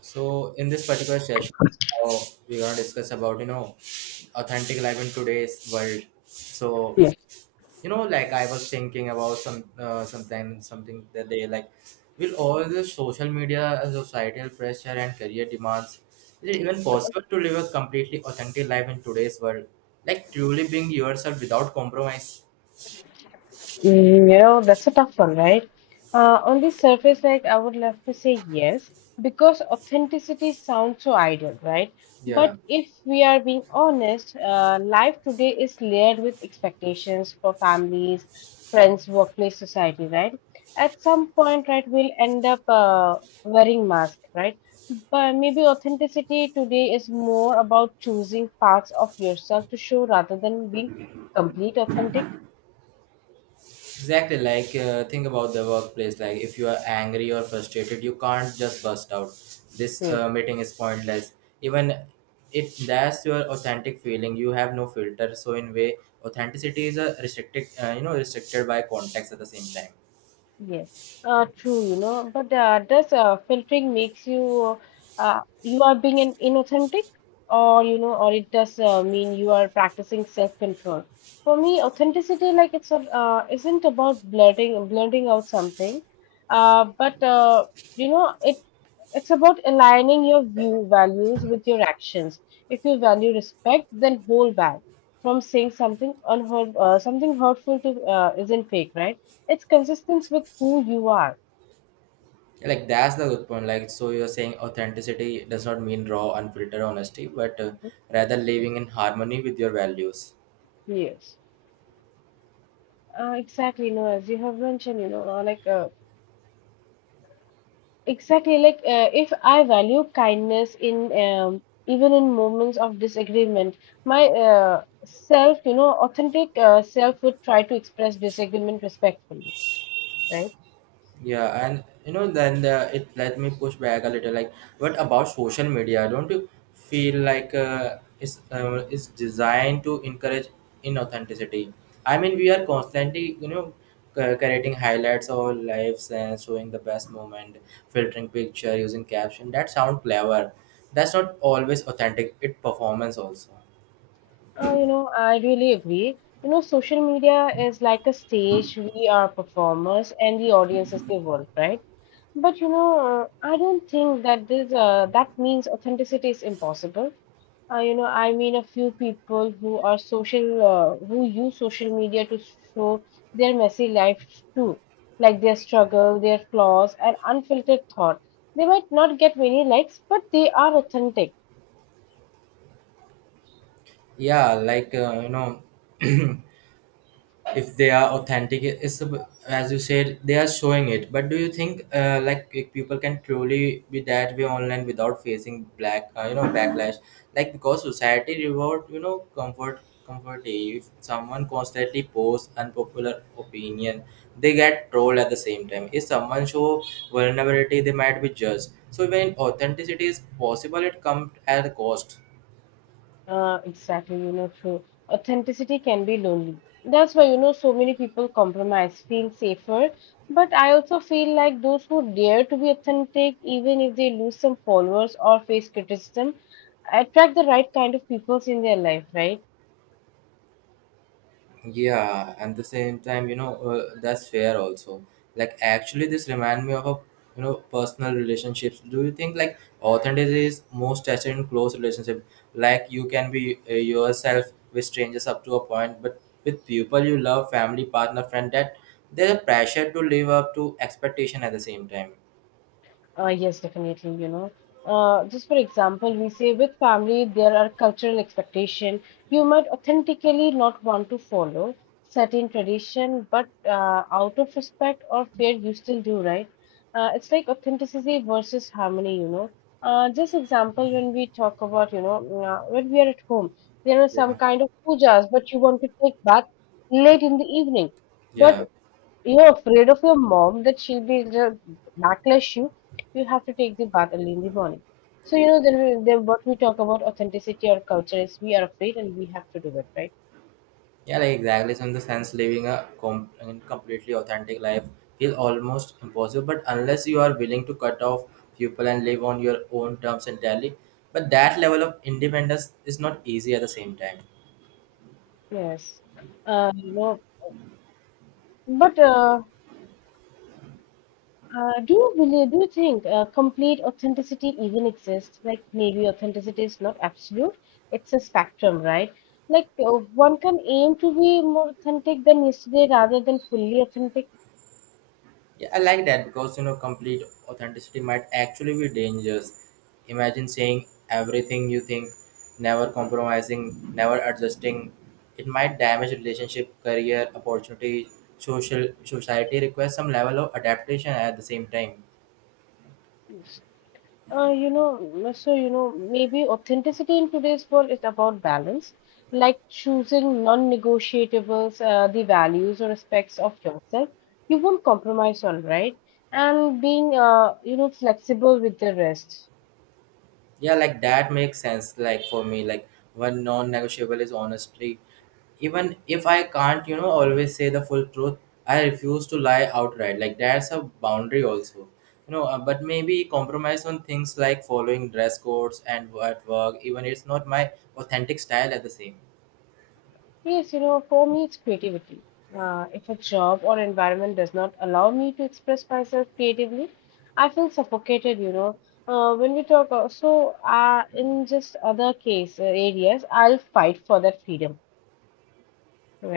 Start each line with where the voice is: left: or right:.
right: So in this particular session, uh, we're gonna discuss about authentic life in today's world.
left: Yes.
right: I was thinking about some sometime something that they like. Will all the social media, societal pressure, and career demands, is it even possible to live a completely authentic life in today's world? Like truly being yourself without compromise.
left: Mm. That's a tough one, right? On the surface, like I would love to say yes, because authenticity sounds so ideal, right?
right: Yeah.
left: But if we are being honest, life today is layered with expectations for families, friends, workplace, society, right? At some point, right, we'll end up wearing masks, right? But maybe authenticity today is more about choosing parts of yourself to show rather than being complete authentic.
right: Exactly, like think about the workplace. Like if you are angry or frustrated, you can't just burst out. This
left: Hmm.
right: meeting is pointless. Even if that's your authentic feeling, you have no filter. So in way, authenticity is a restricted, restricted by context at the same time.
left: Yes, true, you know, but does filtering makes you you are being an inauthentic, or you know, or it does mean you are practicing self-control? For me, authenticity, like it's isn't about blurting out something, but you know, it's about aligning your view values with your actions. If you value respect, then hold back from saying something unheard, something hurtful to isn't fake, right? It's consistent with who you are.
right: Like that's the good point. Like so, you're saying authenticity does not mean raw, unfiltered honesty, but rather living in harmony with your values.
left: Yes. Exactly. No, as you have mentioned, if I value kindness in even in moments of disagreement, my self, you know, authentic self would try to express disagreement respectfully, right?
right: Yeah, and you know, then the, it let me push back a little. Like, what about social media? Don't you feel like it's designed to encourage inauthenticity? I mean, we are constantly, you know, creating highlights of our lives and showing the best moment, filtering picture, using caption. That sound clever. That's not always authentic. It performance also.
left: You know, I really agree. You know, social media is like a stage. We are performers, and the audience is the world, right? But you know, I don't think that this that means authenticity is impossible. You know, I mean, a few people who are social, who use social media to show their messy life too, like their struggle, their flaws, and unfiltered thought. They might not get many likes, but they are authentic.
right: Yeah, If they are authentic as you said they are showing it, but do you think like if people can truly be that way online without facing black you know, backlash, like because society reward, you know, comfort, if someone constantly posts unpopular opinion, they get trolled. At the same time, if someone show vulnerability, they might be judged. So when authenticity is possible, it comes at a cost.
left: Exactly, you know, true. Authenticity can be lonely. That's why, you know, so many people compromise, feel safer. But I also feel like those who dare to be authentic, even if they lose some followers or face criticism, attract the right kind of people in their life, right?
right: Yeah, and the same time, you know, that's fair also. Like, actually, this remind me of a, you know, personal relationships. Do you think like authenticity is most tested in close relationship? Like, you can be yourself with strangers up to a point, but with people you love, family, partner, friend, that there's a pressure to live up to expectation at the same time.
left: Yes, definitely, you know. Just for example, we say with family there are cultural expectation you might authentically not want to follow certain tradition, but out of respect or fear you still do, right? It's like authenticity versus harmony, you know. Just example when we talk about, you know, when we are at home, there are some
right: Yeah.
left: kind of pujas, but you want to take bath late in the evening. But
right: Yeah.
left: you're afraid of your mom that she'll be the backlash you, you have to take the bath early in the morning. So you know then, we, then what we talk about authenticity or culture is we are afraid and we have to do it, right?
right: Yeah, like exactly. So in the sense, living a com- and completely authentic life is almost impossible. But unless you are willing to cut off people and live on your own terms entirely, but that level of independence is not easy at the same time.
left: Yes. Uh, you know, but do you believe, do you think complete authenticity even exists? Like maybe authenticity is not absolute, it's a spectrum, right? Like one can aim to be more authentic than yesterday rather than fully authentic.
right: Yeah, I like that because, you know, complete authenticity might actually be dangerous. Imagine saying everything you think, never compromising, never adjusting. It might damage relationship, career, opportunity, social society requires some level of adaptation at the same time.
left: So you know, maybe authenticity in today's world is about balance, like choosing non-negotiables, the values or aspects of yourself you won't compromise on, right? And being, you know, flexible with the rest.
right: Yeah, like that makes sense. Like for me, like one non-negotiable is honesty. Even if I can't, you know, always say the full truth, I refuse to lie outright. Like that's a boundary also. You know, but maybe compromise on things like following dress codes and at work, even it's not my authentic style at the same.
left: Yes, you know, for me, it's creativity. If a job or environment does not allow me to express myself creatively, I feel suffocated, you know. When we talk So, in just other case areas, I'll fight for that freedom.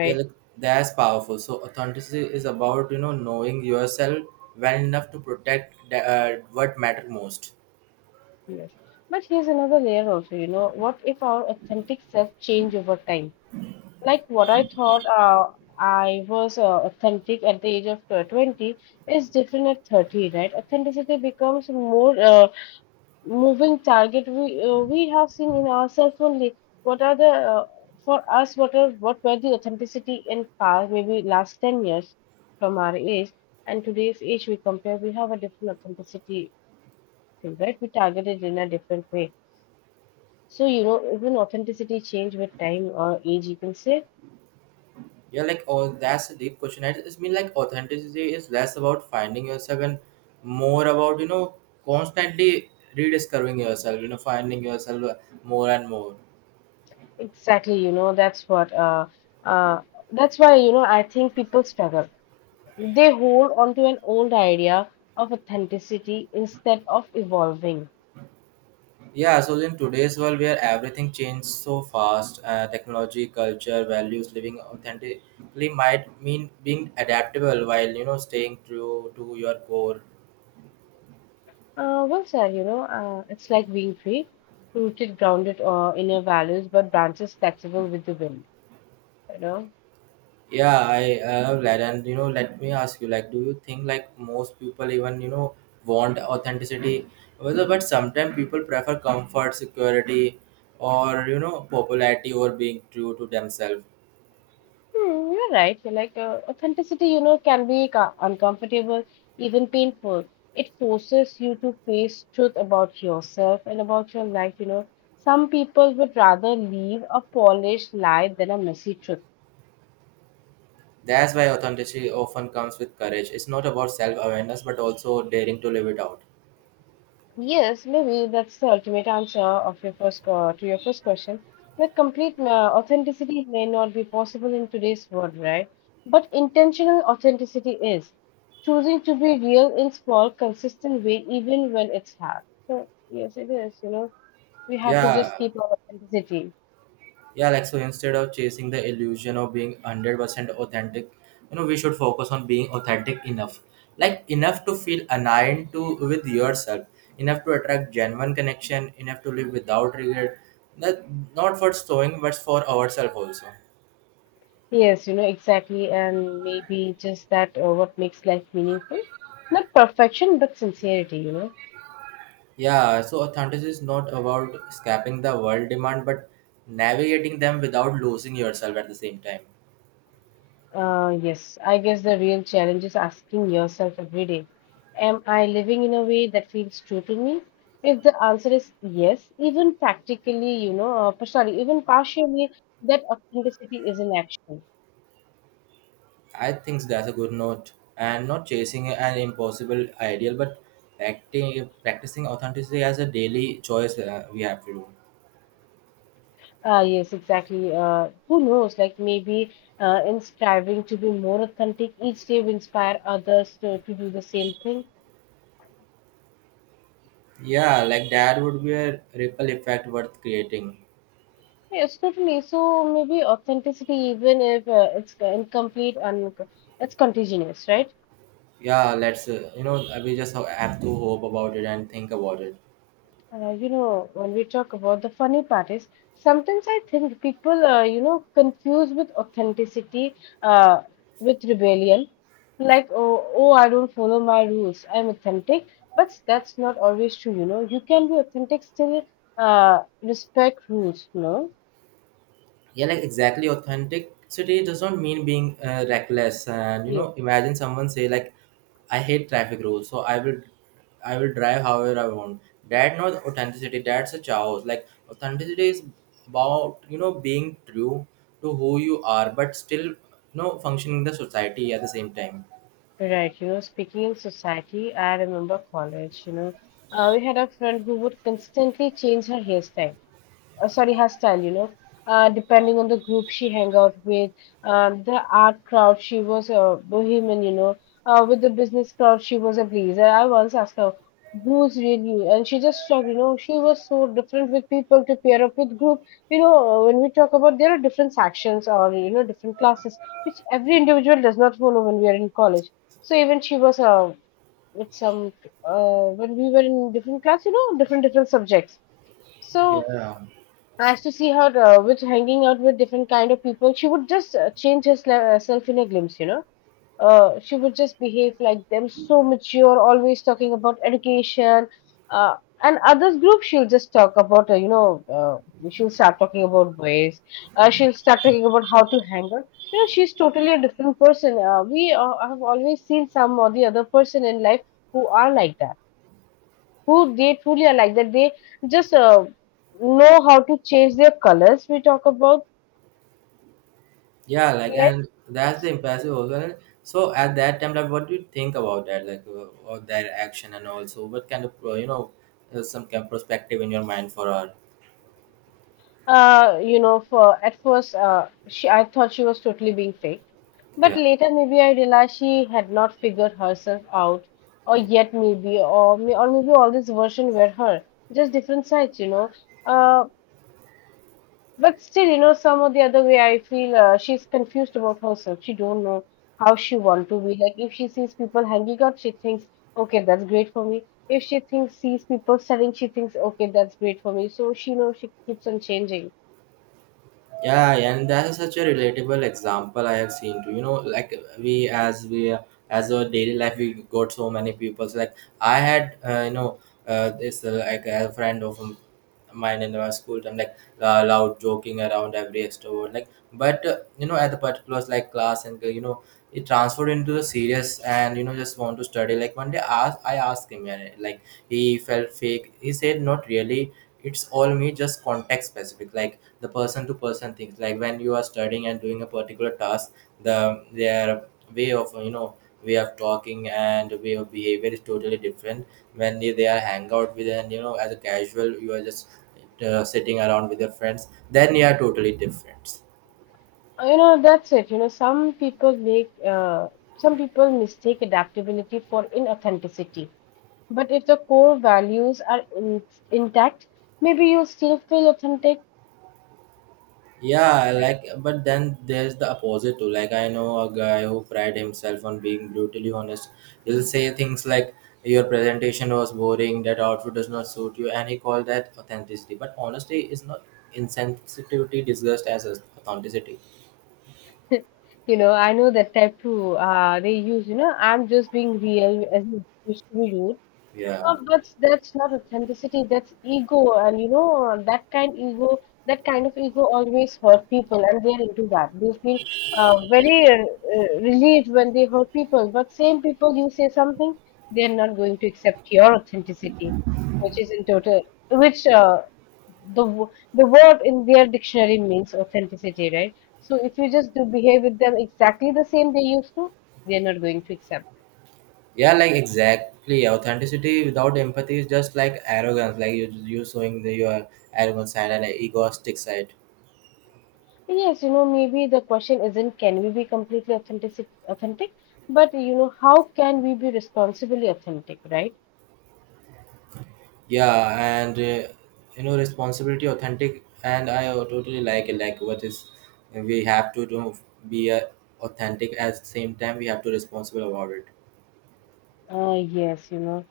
right: Yeah, like that's powerful. So authenticity is about, you know, knowing yourself well enough to protect what matter most.
left: Yes. But here's another layer also, you know, what if our authentic self change over time? Like what I thought I was authentic at the age of 20 is different at 30, right? Authenticity becomes more moving target we we have seen in ourselves only. What are uh, what were the authenticity in past maybe last 10 years from our age and today's age we compare we have a different authenticity thing, right? We target it in a different way. So, you know, even authenticity change with time or age, you can say
right: Yeah, like oh, that's a deep question. I just mean like authenticity is less about finding yourself and more about, you know, constantly rediscovering yourself. You know, finding yourself more and more.
left: exactly, you know, uh, that's why, you know, I think people struggle. They hold on to an old idea of authenticity instead of evolving.
right: Yeah, so in today's world where everything changes so fast, technology, culture, values, living authentically might mean being adaptable while, you know, staying true to your core.
left: Well, sir, you know, it's like being free, rooted, grounded in your values, but branches flexible with the wind, you know?
right: Yeah, I love. And you know, let me ask you, like, do you think like most people even, you know, want authenticity? Whether but sometimes people prefer comfort, security, or, you know, popularity over being true to themselves.
left: Hmm, you're right. You're like authenticity, you know, can be uncomfortable, even painful. It forces you to face truth about yourself and about your life. You know, some people would rather leave a polished lie than a messy truth.
right: That's why authenticity often comes with courage. It's not about self awareness, but also daring to live it out.
left: Yes, maybe that's the ultimate answer of your first to your first question. Like complete authenticity may not be possible in today's world, right? But intentional authenticity is choosing to be real in small, consistent way, even when it's hard. So yes, it is. You know, we have to just
right: Yeah.
left: keep our authenticity.
right: Yeah, like so instead of chasing the illusion of being 100% authentic, you know, we should focus on being authentic enough. Like enough to feel aligned to with yourself, enough to attract genuine connection, enough to live without regret. That not for showing, but for ourselves also.
left: Yes, you know exactly, and maybe just that what makes life meaningful. Not perfection, but sincerity. You know.
right: Yeah, so authenticity is not about escaping the world demand, but navigating them without losing yourself at the same time.
left: Yes, I guess the real challenge is asking yourself every day, am I living in a way that feels true to me? If the answer is yes, even practically, sorry, even partially, that authenticity is an action.
right: I think that's a good note. And not chasing an impossible ideal, but acting, practicing authenticity as a daily choice we have to do.
left: Yes, exactly. Who knows? Like maybe in striving to be more authentic, each day we inspire others to do the same thing.
right: Yeah, like that would be a ripple effect worth creating.
left: Yes, totally. So maybe authenticity, even if it's incomplete and it's contagious, right?
right: Yeah, you know, we just have to hope about it and think about it.
left: You know, when we talk about the funny part is sometimes I think people, you know, confuse with authenticity uh, with rebellion. Like, oh, I don't follow my rules. I'm authentic, but that's not always true. You know, you can be authentic still respect rules. You know.
right: Yeah, like exactly, authenticity does not mean being reckless. And you
left: Yeah,
right: know, imagine someone say like, I hate traffic rules, so I will drive however I want. That not authenticity, that's a chaos. Like authenticity is about, you know, being true to who you are, but still, you know, functioning in the society at the same time.
left: right. You know, speaking in society, I remember college. You know, we had a friend who would constantly change her hairstyle, sorry, her style, you know, depending on the group she hang out with, the art crowd, she was a bohemian, you know, with the business crowd, she was a pleaser. I once asked her, who's real you? And she just shocked, you know, she was so different with people to pair up with group. You know, when we talk about there are different sections or, you know, different classes, which every individual does not follow when we are in college. So even she was with some, when we were in different class, you know, different, subjects. So
right: Yeah.
left: I used to see her with hanging out with different kind of people. She would just change herself in a glimpse, you know. She would just behave like them, so mature, always talking about education. Uh, and others group, she'll just talk about, she'll start talking about boys. She'll start talking about how to hang out. You know, she's totally a different person. We have always seen some or the other person in life who are like that who they truly are like that they just know how to change their colors we talk about
right: Yeah, like,
left: like
right: and that's the impressive also. And so at that time, like, what do you think about that, like, or their action, and also what kind of, some kind of perspective in your mind for her?
left: you know for at first she I thought she was totally being fake but
right: Yeah.
left: later maybe I realized she had not figured herself out or yet maybe or maybe all this version were her just different sides you know uh, but still, you know, some of the other way, I feel she's confused about herself. She don't know how she want to be. Like if she sees people hanging out, she thinks, okay, that's great for me. If she thinks sees people selling, she thinks, okay, that's great for me. So she know she keeps on changing.
right: Yeah, and that is such a relatable example I have seen too. You know, like we as our daily life, we got so many people. So, like I had, you know, this like a friend of mine in my school time, like loud joking around every extrovert. Like, but, you know, at the particular like class and, you know, it transferred into the serious and, you know, just want to study. Like one day, ask I asked him, and like he felt fake. He said, not really, it's all me, just context specific. Like the person to person things, like when you are studying and doing a particular task, the their way of, you know, way of talking and way of behavior is totally different. When they are hang out with, and you know, as a casual you are just sitting around with your friends, then you are totally different.
left: You know, that's it. You know, some people make some people mistake adaptability for inauthenticity. But if the core values are in intact, maybe you still feel authentic.
right: Yeah, like, but then there's the opposite too. Like, I know a guy who pride himself on being brutally honest. He'll say things like, "Your presentation was boring. That outfit does not suit you," and he called that authenticity. But honesty is not insensitivity disguised as authenticity.
left: You know, I know that tattoo they use, you know, I'm just being real as it used to be
right: Yeah.
left: but that's not authenticity, that's ego. And you know, that kind of ego always hurt people, and they are into that. They feel very relieved when they hurt people. But same people, you say something, they are not going to accept your authenticity, which is in total, which the word in their dictionary means authenticity, right? So if you just do behave with them exactly the same they used to, they are not going to accept.
right: Yeah, like exactly. Authenticity without empathy is just like arrogance. Like you showing the, your arrogant side and egoistic side.
left: Yes, you know, maybe the question isn't can we be completely authentic, but you know, how can we be responsibly authentic, right?
right: Yeah, and you know, responsibility authentic, and I totally like it. Like what is, we have to do, be authentic. At the same time, we have to responsible about it.
left: Yes, you know,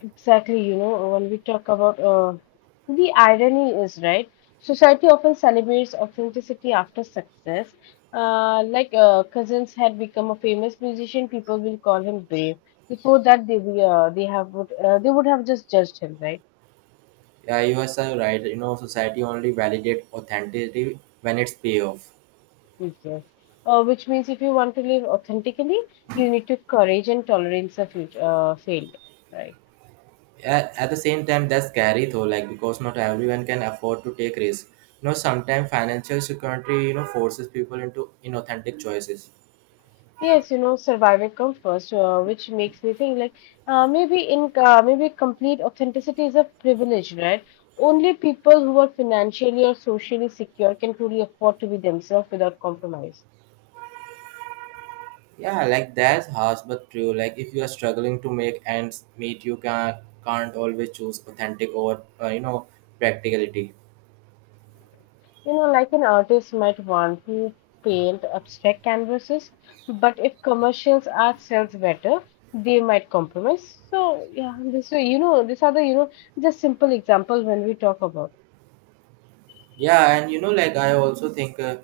left: exactly. You know, when we talk about the irony is right. Society often celebrates authenticity after success. Cousins had become a famous musician, people will call him brave. Before that, they be, they have would they would have just judged him, right?
right: Yeah, you are so right, you know, society only validate authenticity when it's payoff.
left: Yes. Which means if you want to live authentically, you need to courage and tolerance of future, failed, right?
right: At the same time, that's scary though, like because not everyone can afford to take risk. You know, sometimes financial security, you know, forces people into inauthentic choices.
left: Yes, you know, survival comes first, which makes me think like maybe complete authenticity is a privilege, right? Only people who are financially or socially secure can truly afford to be themselves without compromise.
right: Yeah, like that's harsh but true. Like if you are struggling to make ends meet, you can't always choose authentic over you know, practicality.
left: You know, like an artist might want to paint abstract canvases, but if commercials art sells better, they might compromise. So yeah, this way, you know, these are the just simple example when we talk about.
right: Yeah, and you know, like I also think uh,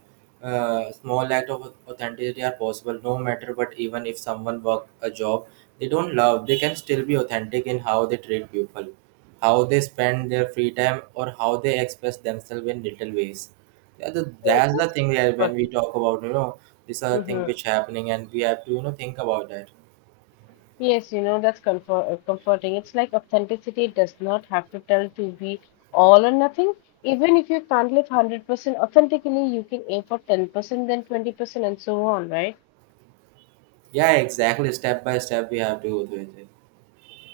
right: uh, small act of authenticity are possible no matter what. Even if someone work a job they don't love, they can still be authentic in how they treat people, how they spend their free time, or how they express themselves in little ways. Yeah,
left: Yes,
right: that's the
left: that's
right: thing that when we
left: comforting.
right: talk about, you know, these are the thing
left: Mm-hmm.
right: which happening, and we have to, you know, think about that.
left: Yes, you know, that's comforting. It's like authenticity does not have to tell to be all or nothing. Even if you can't live 100% authentically, you can aim for 10%, then 20%, and so on, right?
right: Yeah, exactly. Step by step, we have to go through it.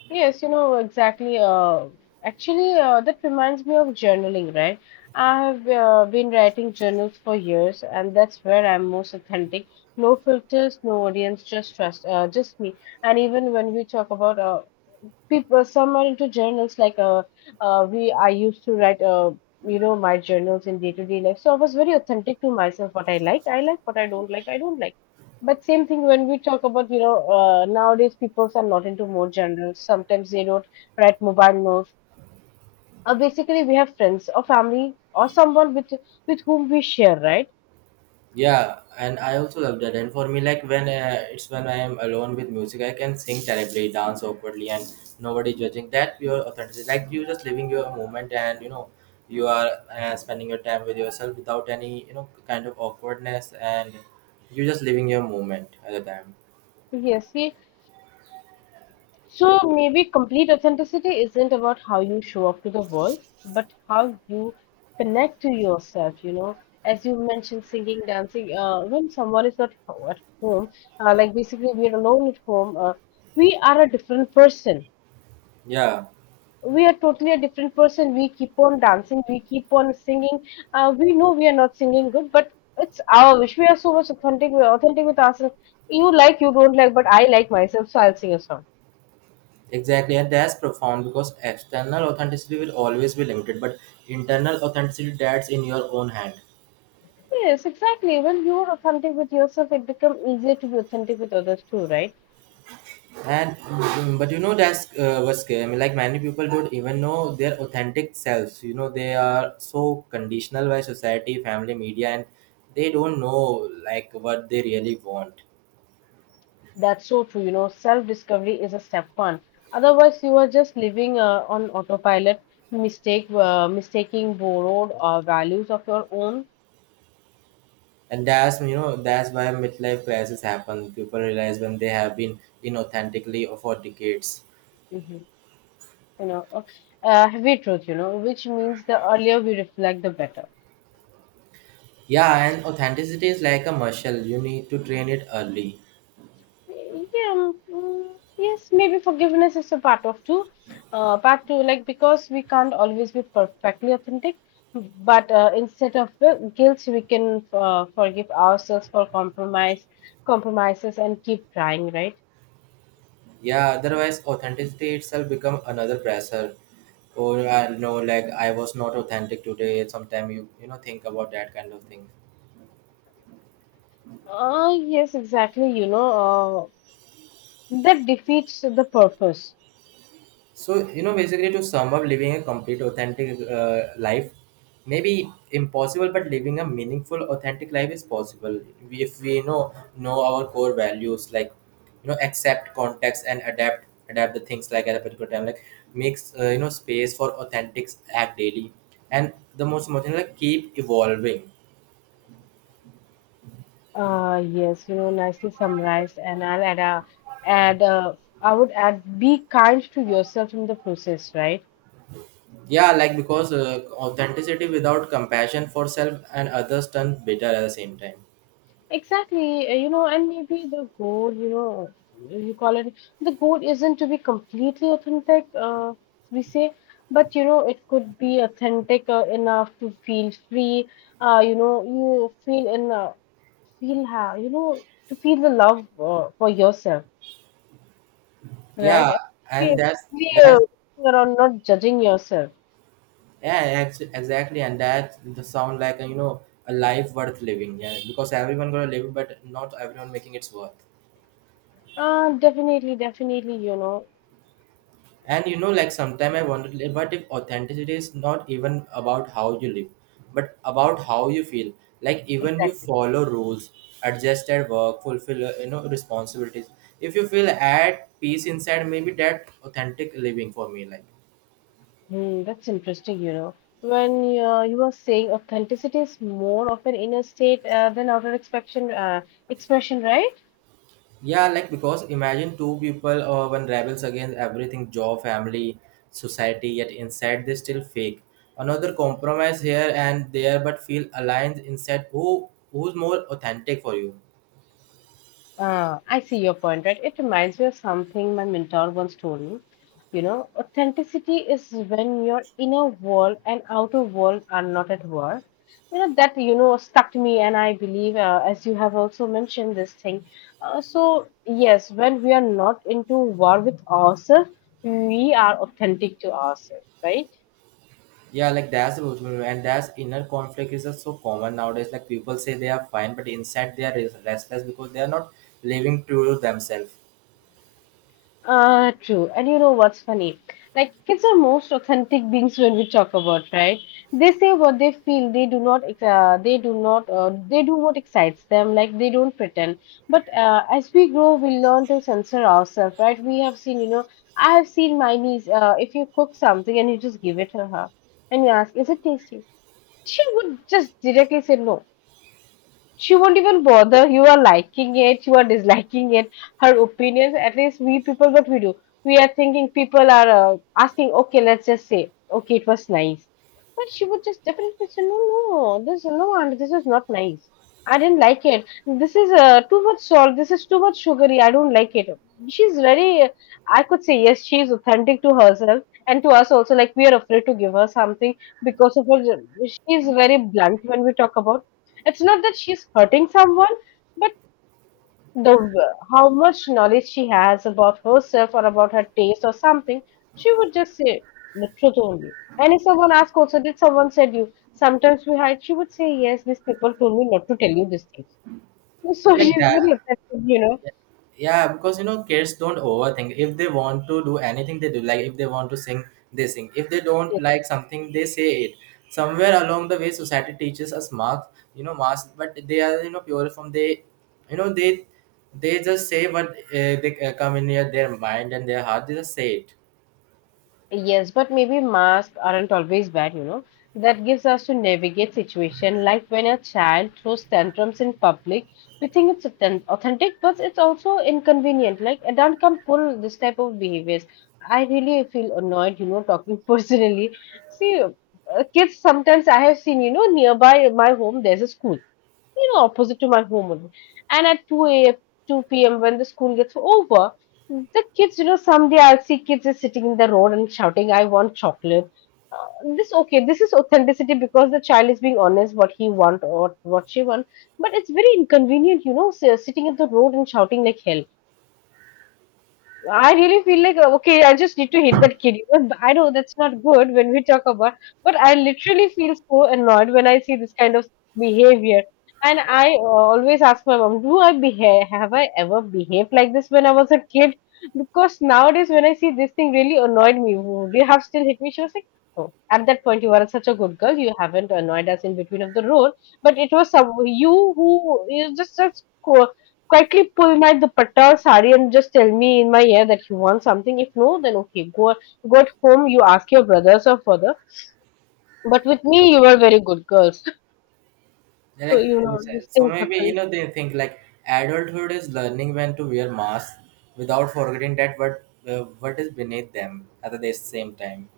left: Yes, you know exactly. Actually, that reminds me of journaling, right? I have been writing journals for years, and that's where I'm most authentic. No filters, no audience, just me. And even when we talk about people some are into journals like we I used to write you know my journals in day-to-day life, so I was very authentic to myself. What I like, I like. What I don't like, I don't like. But same thing when we talk about, you know, nowadays people are not into more journals. Sometimes they don't write mobile notes. Basically we have friends or family or someone with whom we share, right?
right: Yeah, and I also love that. And for me, like when it's when I am alone with music, I can sing terribly, dance awkwardly, and nobody judging. That pure authenticity, like you just living your moment, and you know, you are spending your time with yourself without any, you know, kind of awkwardness, and you just living your moment at the time.
left: Yes. So maybe complete authenticity isn't about how you show up to the world, but how you connect to yourself, you know. As you mentioned, singing, dancing, when someone is not ho- at home, like basically we are alone at home, we are a different person.
right: Yeah,
left: We are totally a different person. We keep on dancing, we keep on singing. We know we are not singing good, but it's our wish. We are so much authentic, we are authentic with ourselves. You like, you don't like, but I like myself, so I'll sing a song.
right: exactly, and that's profound because external authenticity will always be limited, but internal authenticity that's in your own hand.
left: Yes, exactly. When you're authentic with yourself, it becomes easier to be authentic with others too, right?
right: And mm, but you know, that's what's scary. I mean, like many people don't even know their authentic selves. You know, they are so conditional by society, family, media, and they don't know like what they really want.
left: That's so true. You know, self-discovery is a step one. Otherwise, you are just living on autopilot, mistaking borrowed values of your own.
right: And that's, you know, that's why midlife crisis happen. People realize when they have been inauthentically for decades.
left: Hmm. You know, heavy truth, you know, which means the earlier we reflect, the better.
right: Yeah, and authenticity is like a muscle. You need to train it early.
left: Yeah, mm, yes, maybe forgiveness is a part of two, part two, like because we can't always be perfectly authentic, but instead of the guilt, we can forgive ourselves for compromises, and keep trying, right?
right: Yeah, otherwise authenticity itself become another pressure, or I know, like, I was not authentic today sometime you know think about that kind of thing.
left: Yes, exactly. You know, that defeats the purpose.
right: So, you know, basically to sum up, living a complete, authentic life may be impossible, but living a meaningful, authentic life is possible. If we you know our core values, like, you know, accept context and adapt the things like at a particular time, like makes you know space for authentic act daily, and the most important, like, keep evolving.
left: Yes, you know, nicely summarized. And I'll add, uh, I would add, be kind to yourself in the process, right?
right: Yeah, like because authenticity without compassion for self and others turn bitter at the same time.
left: Exactly, you know, and maybe the goal, you know, you call it the goal isn't to be completely authentic, we say, but you know, it could be authentic enough to feel free, you know, you feel in, feel how, you know, to feel the love for yourself, right?
right: Yeah, and
left: Yes,
right: that's
left: clear,
right: that's
left: around not judging yourself.
right: Yeah, exactly, and that the sound like you know a life worth living. Yeah, because everyone gonna live, but not everyone making it's worth.
left: Definitely, definitely, you know,
right: And you know, like sometimes I wonder, like, what if authenticity is not even about how you live, but about how you feel. Like even you
left: exactly.
right: follow rules, adjust at work, fulfill you know responsibilities. If you feel at peace inside, maybe that authentic living for me, like.
left: Hmm, that's interesting, you know. When you were saying authenticity is more of an inner state than outer expression, right?
right: Yeah, like because imagine two people, or one rebels against everything, job, family, society, yet inside they still fake. Another compromise here and there but feel aligned inside, who's more authentic for you.
left: I see your point, right? It reminds me of something my mentor once told me. You know, authenticity is when your inner world and outer world are not at war. You know, that, you know, stuck to me, and I believe, as you have also mentioned this thing. So, yes, when we are not into war with ourselves, we are authentic to ourselves, right?
right: Yeah, like that's the problem, and that's inner conflict is just so common nowadays. Like people say they are fine but inside they are restless because they are not living true to themselves.
left: True. And you know what's funny? Like, kids are most authentic beings when we talk about, right? They say what they feel. They do not, ex- they do not, They do what excites them. Like, they don't pretend. But as we grow, we learn to censor ourselves, right? We have seen, you know, I have seen my niece. If you cook something and you just give it to her and you ask, is it tasty? She would just directly say no. She won't even bother, you are liking it, you are disliking it, her opinions. At least we people, what we do, we are thinking people are asking, okay, let's just say, okay, it was nice. But she would just definitely say no, no, this no, and this is not nice. I didn't like it. This is too much salt, this is too much sugary, I don't like it. She's very, I could say, yes, she is authentic to herself and to us also. Like we are afraid to give her something because of her. She is very blunt when we talk about. It's not that she's hurting someone, but the how much knowledge she has about herself or about her taste or something, she would just say the truth only. And if someone asks also, did someone said you? Sometimes we hide. She would say, yes, these people told me not to tell you this thing.
right: Yeah,
left: So
right: like
left: she's
right: that.
left: very effective, you know.
right: Yeah, because you know kids don't overthink. If they want to do anything, they do. Like if they want to sing, they sing. If they don't like something, they say it. Somewhere along the way, society teaches us marks, you know, marks, but they are, you know, pure from they, you know, they just say what they come in here, their mind and their heart. They just say it.
left: Yes, but maybe masks aren't always bad, you know. That gives us to navigate situation like when a child throws tantrums in public, we think it's authentic, but it's also inconvenient. Like adult can pull this type of behaviors. I really feel annoyed, you know, talking personally. See, kids sometimes I have seen, you know, nearby my home there's a school, you know, opposite to my home only. And at 2 a.m., 2 p.m., when the school gets over, the kids, you know, someday I'll see kids is sitting in the road and shouting, I want chocolate. This okay, this is authenticity because the child is being honest what he want or what she want, but it's very inconvenient, you know, sitting in the road and shouting like hell. I really feel like okay, I just need to hit that kid. You know, I know that's not good when we talk about, but I literally feel so annoyed when I see this kind of behavior. And I always ask my mom, do I behave? Have I ever behaved like this when I was a kid? Because nowadays, when I see this thing, really annoyed me. Would you have still hit me? She was like, oh, at that point, you were such a good girl. You haven't annoyed us in between of the road. But it was some you who you just such quietly pull my dupatta or sari and just tell me in my ear that you want something. If no, then okay, go at home. You ask your brothers or father. But with me, you were very good girls.
right: They
left: So
right: like,
left: you know these
right: so
left: things
right: maybe you
left: happen.
right: know they think like adulthood is learning when to wear masks without forgetting that what, what is beneath them at the same time.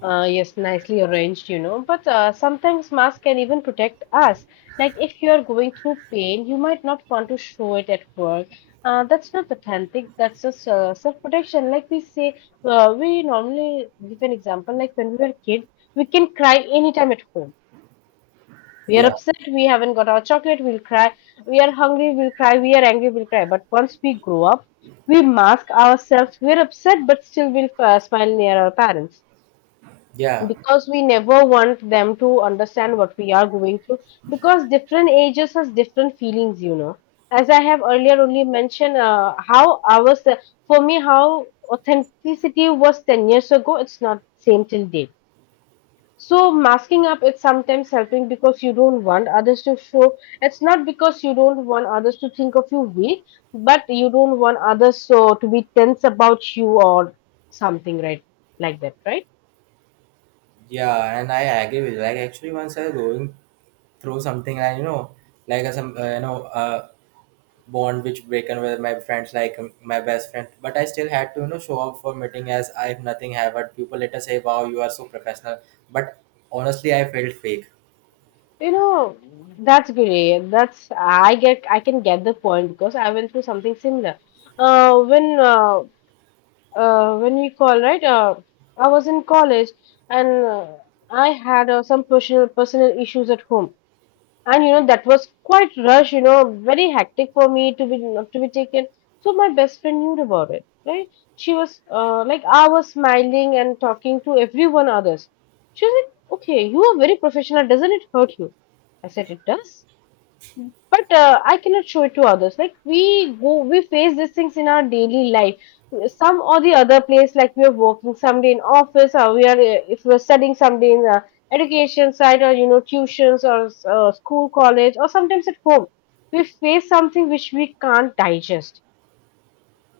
left: Yes, nicely arranged, you know. But sometimes masks can even protect us. Like if you are going through pain, you might not want to show it at work. That's not authentic. That's just self-protection. Like we say, we normally give an example. Like when we were kids, we can cry anytime at home. We are
right: Yeah.
left: upset, we haven't got our chocolate, we'll cry. We are hungry, we'll cry. We are angry, we'll cry. But once we grow up, we mask ourselves. We're upset, but still we'll smile near our parents
right: Yeah,
left: because we never want them to understand what we are going through because different ages has different feelings, you know. As I have earlier only mentioned, how I was, for me, how authenticity was 10 years ago, it's not same till date. So masking up is sometimes helping because you don't want others to show. It's not because you don't want others to think of you weak, but you don't want others so to be tense about you or something, right? Like that, right?
right: yeah, and I agree with you. Like actually, once I was going through something, I you know, like a, some you know, bond which broken with my friends, like my best friend. But I still had to you know show up for meeting as I have nothing have. But people later say, "Wow, you are so professional." But honestly, I felt fake.
left: You know, that's great. That's I get. I can get the point because I went through something similar. Uh, when uh, when we call right, I was in college and I had some personal issues at home, and you know that was quite rush, you know, very hectic for me to be not to be taken. So my best friend knew about it, right? She was like, I was smiling and talking to everyone others. She was like, okay, you are very professional, doesn't it hurt you? I said it does, but I cannot show it to others. Like we go, we face these things in our daily life, some or the other place. Like we are working someday in office, or we are if we're studying someday in the education side, or you know, tuitions or school, college, or sometimes at home, we face something which we can't digest,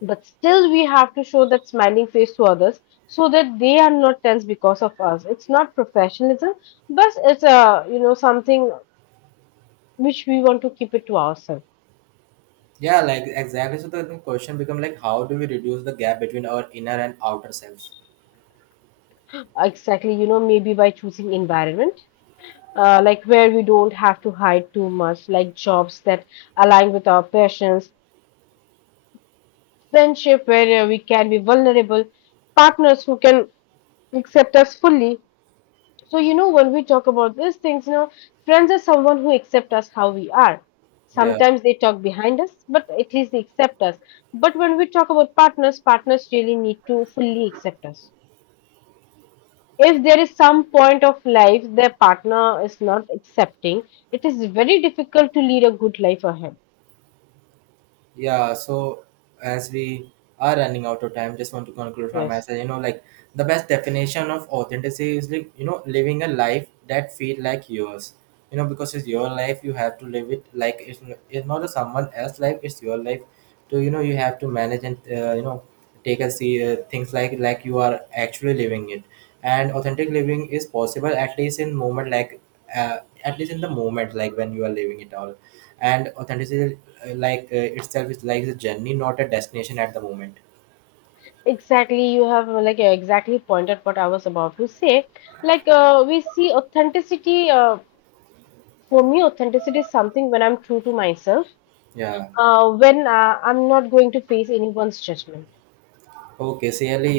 left: but still we have to show that smiling face to others so that they are not tense because of us. It's not professionalism, but it's a you know, something which we want to keep it to ourselves.
right: Yeah, like exactly. So the question become like, how do we reduce the gap between our inner and outer self?
left: Exactly, you know, maybe by choosing environment, like where we don't have to hide too much, like jobs that align with our passions, friendship where we can be vulnerable, partners who can accept us fully. So, you know, when we talk about these things, you know, friends are someone who accept us how we are.
right: Yeah.
left: Sometimes they talk behind us, but at least they accept us. But when we talk about partners, partners really need to fully accept us. If there is some point of life their partner is not accepting, it is very difficult to lead a good life ahead.
right: Yeah, so as we are running out of time, just want to conclude from my
left: Yes,
right: side. You know, like the best definition of authenticity is like you know living a life that feel like yours. You know, because it's your life, you have to live it like it's, it's not a someone else's life. It's your life, so you know you have to manage and you know take a see things like you are actually living it, and authentic living is possible at least in moment like, uh, at least in the moment like when you are living it all, and authenticity, like, itself is like a journey, not a destination at the moment.
left: exactly. You have exactly pointed what I was about to say. Like we see authenticity. For me, authenticity is something when I'm true to myself.
right: Yeah,
left: When I'm not going to face anyone's judgment
right: okay, see you.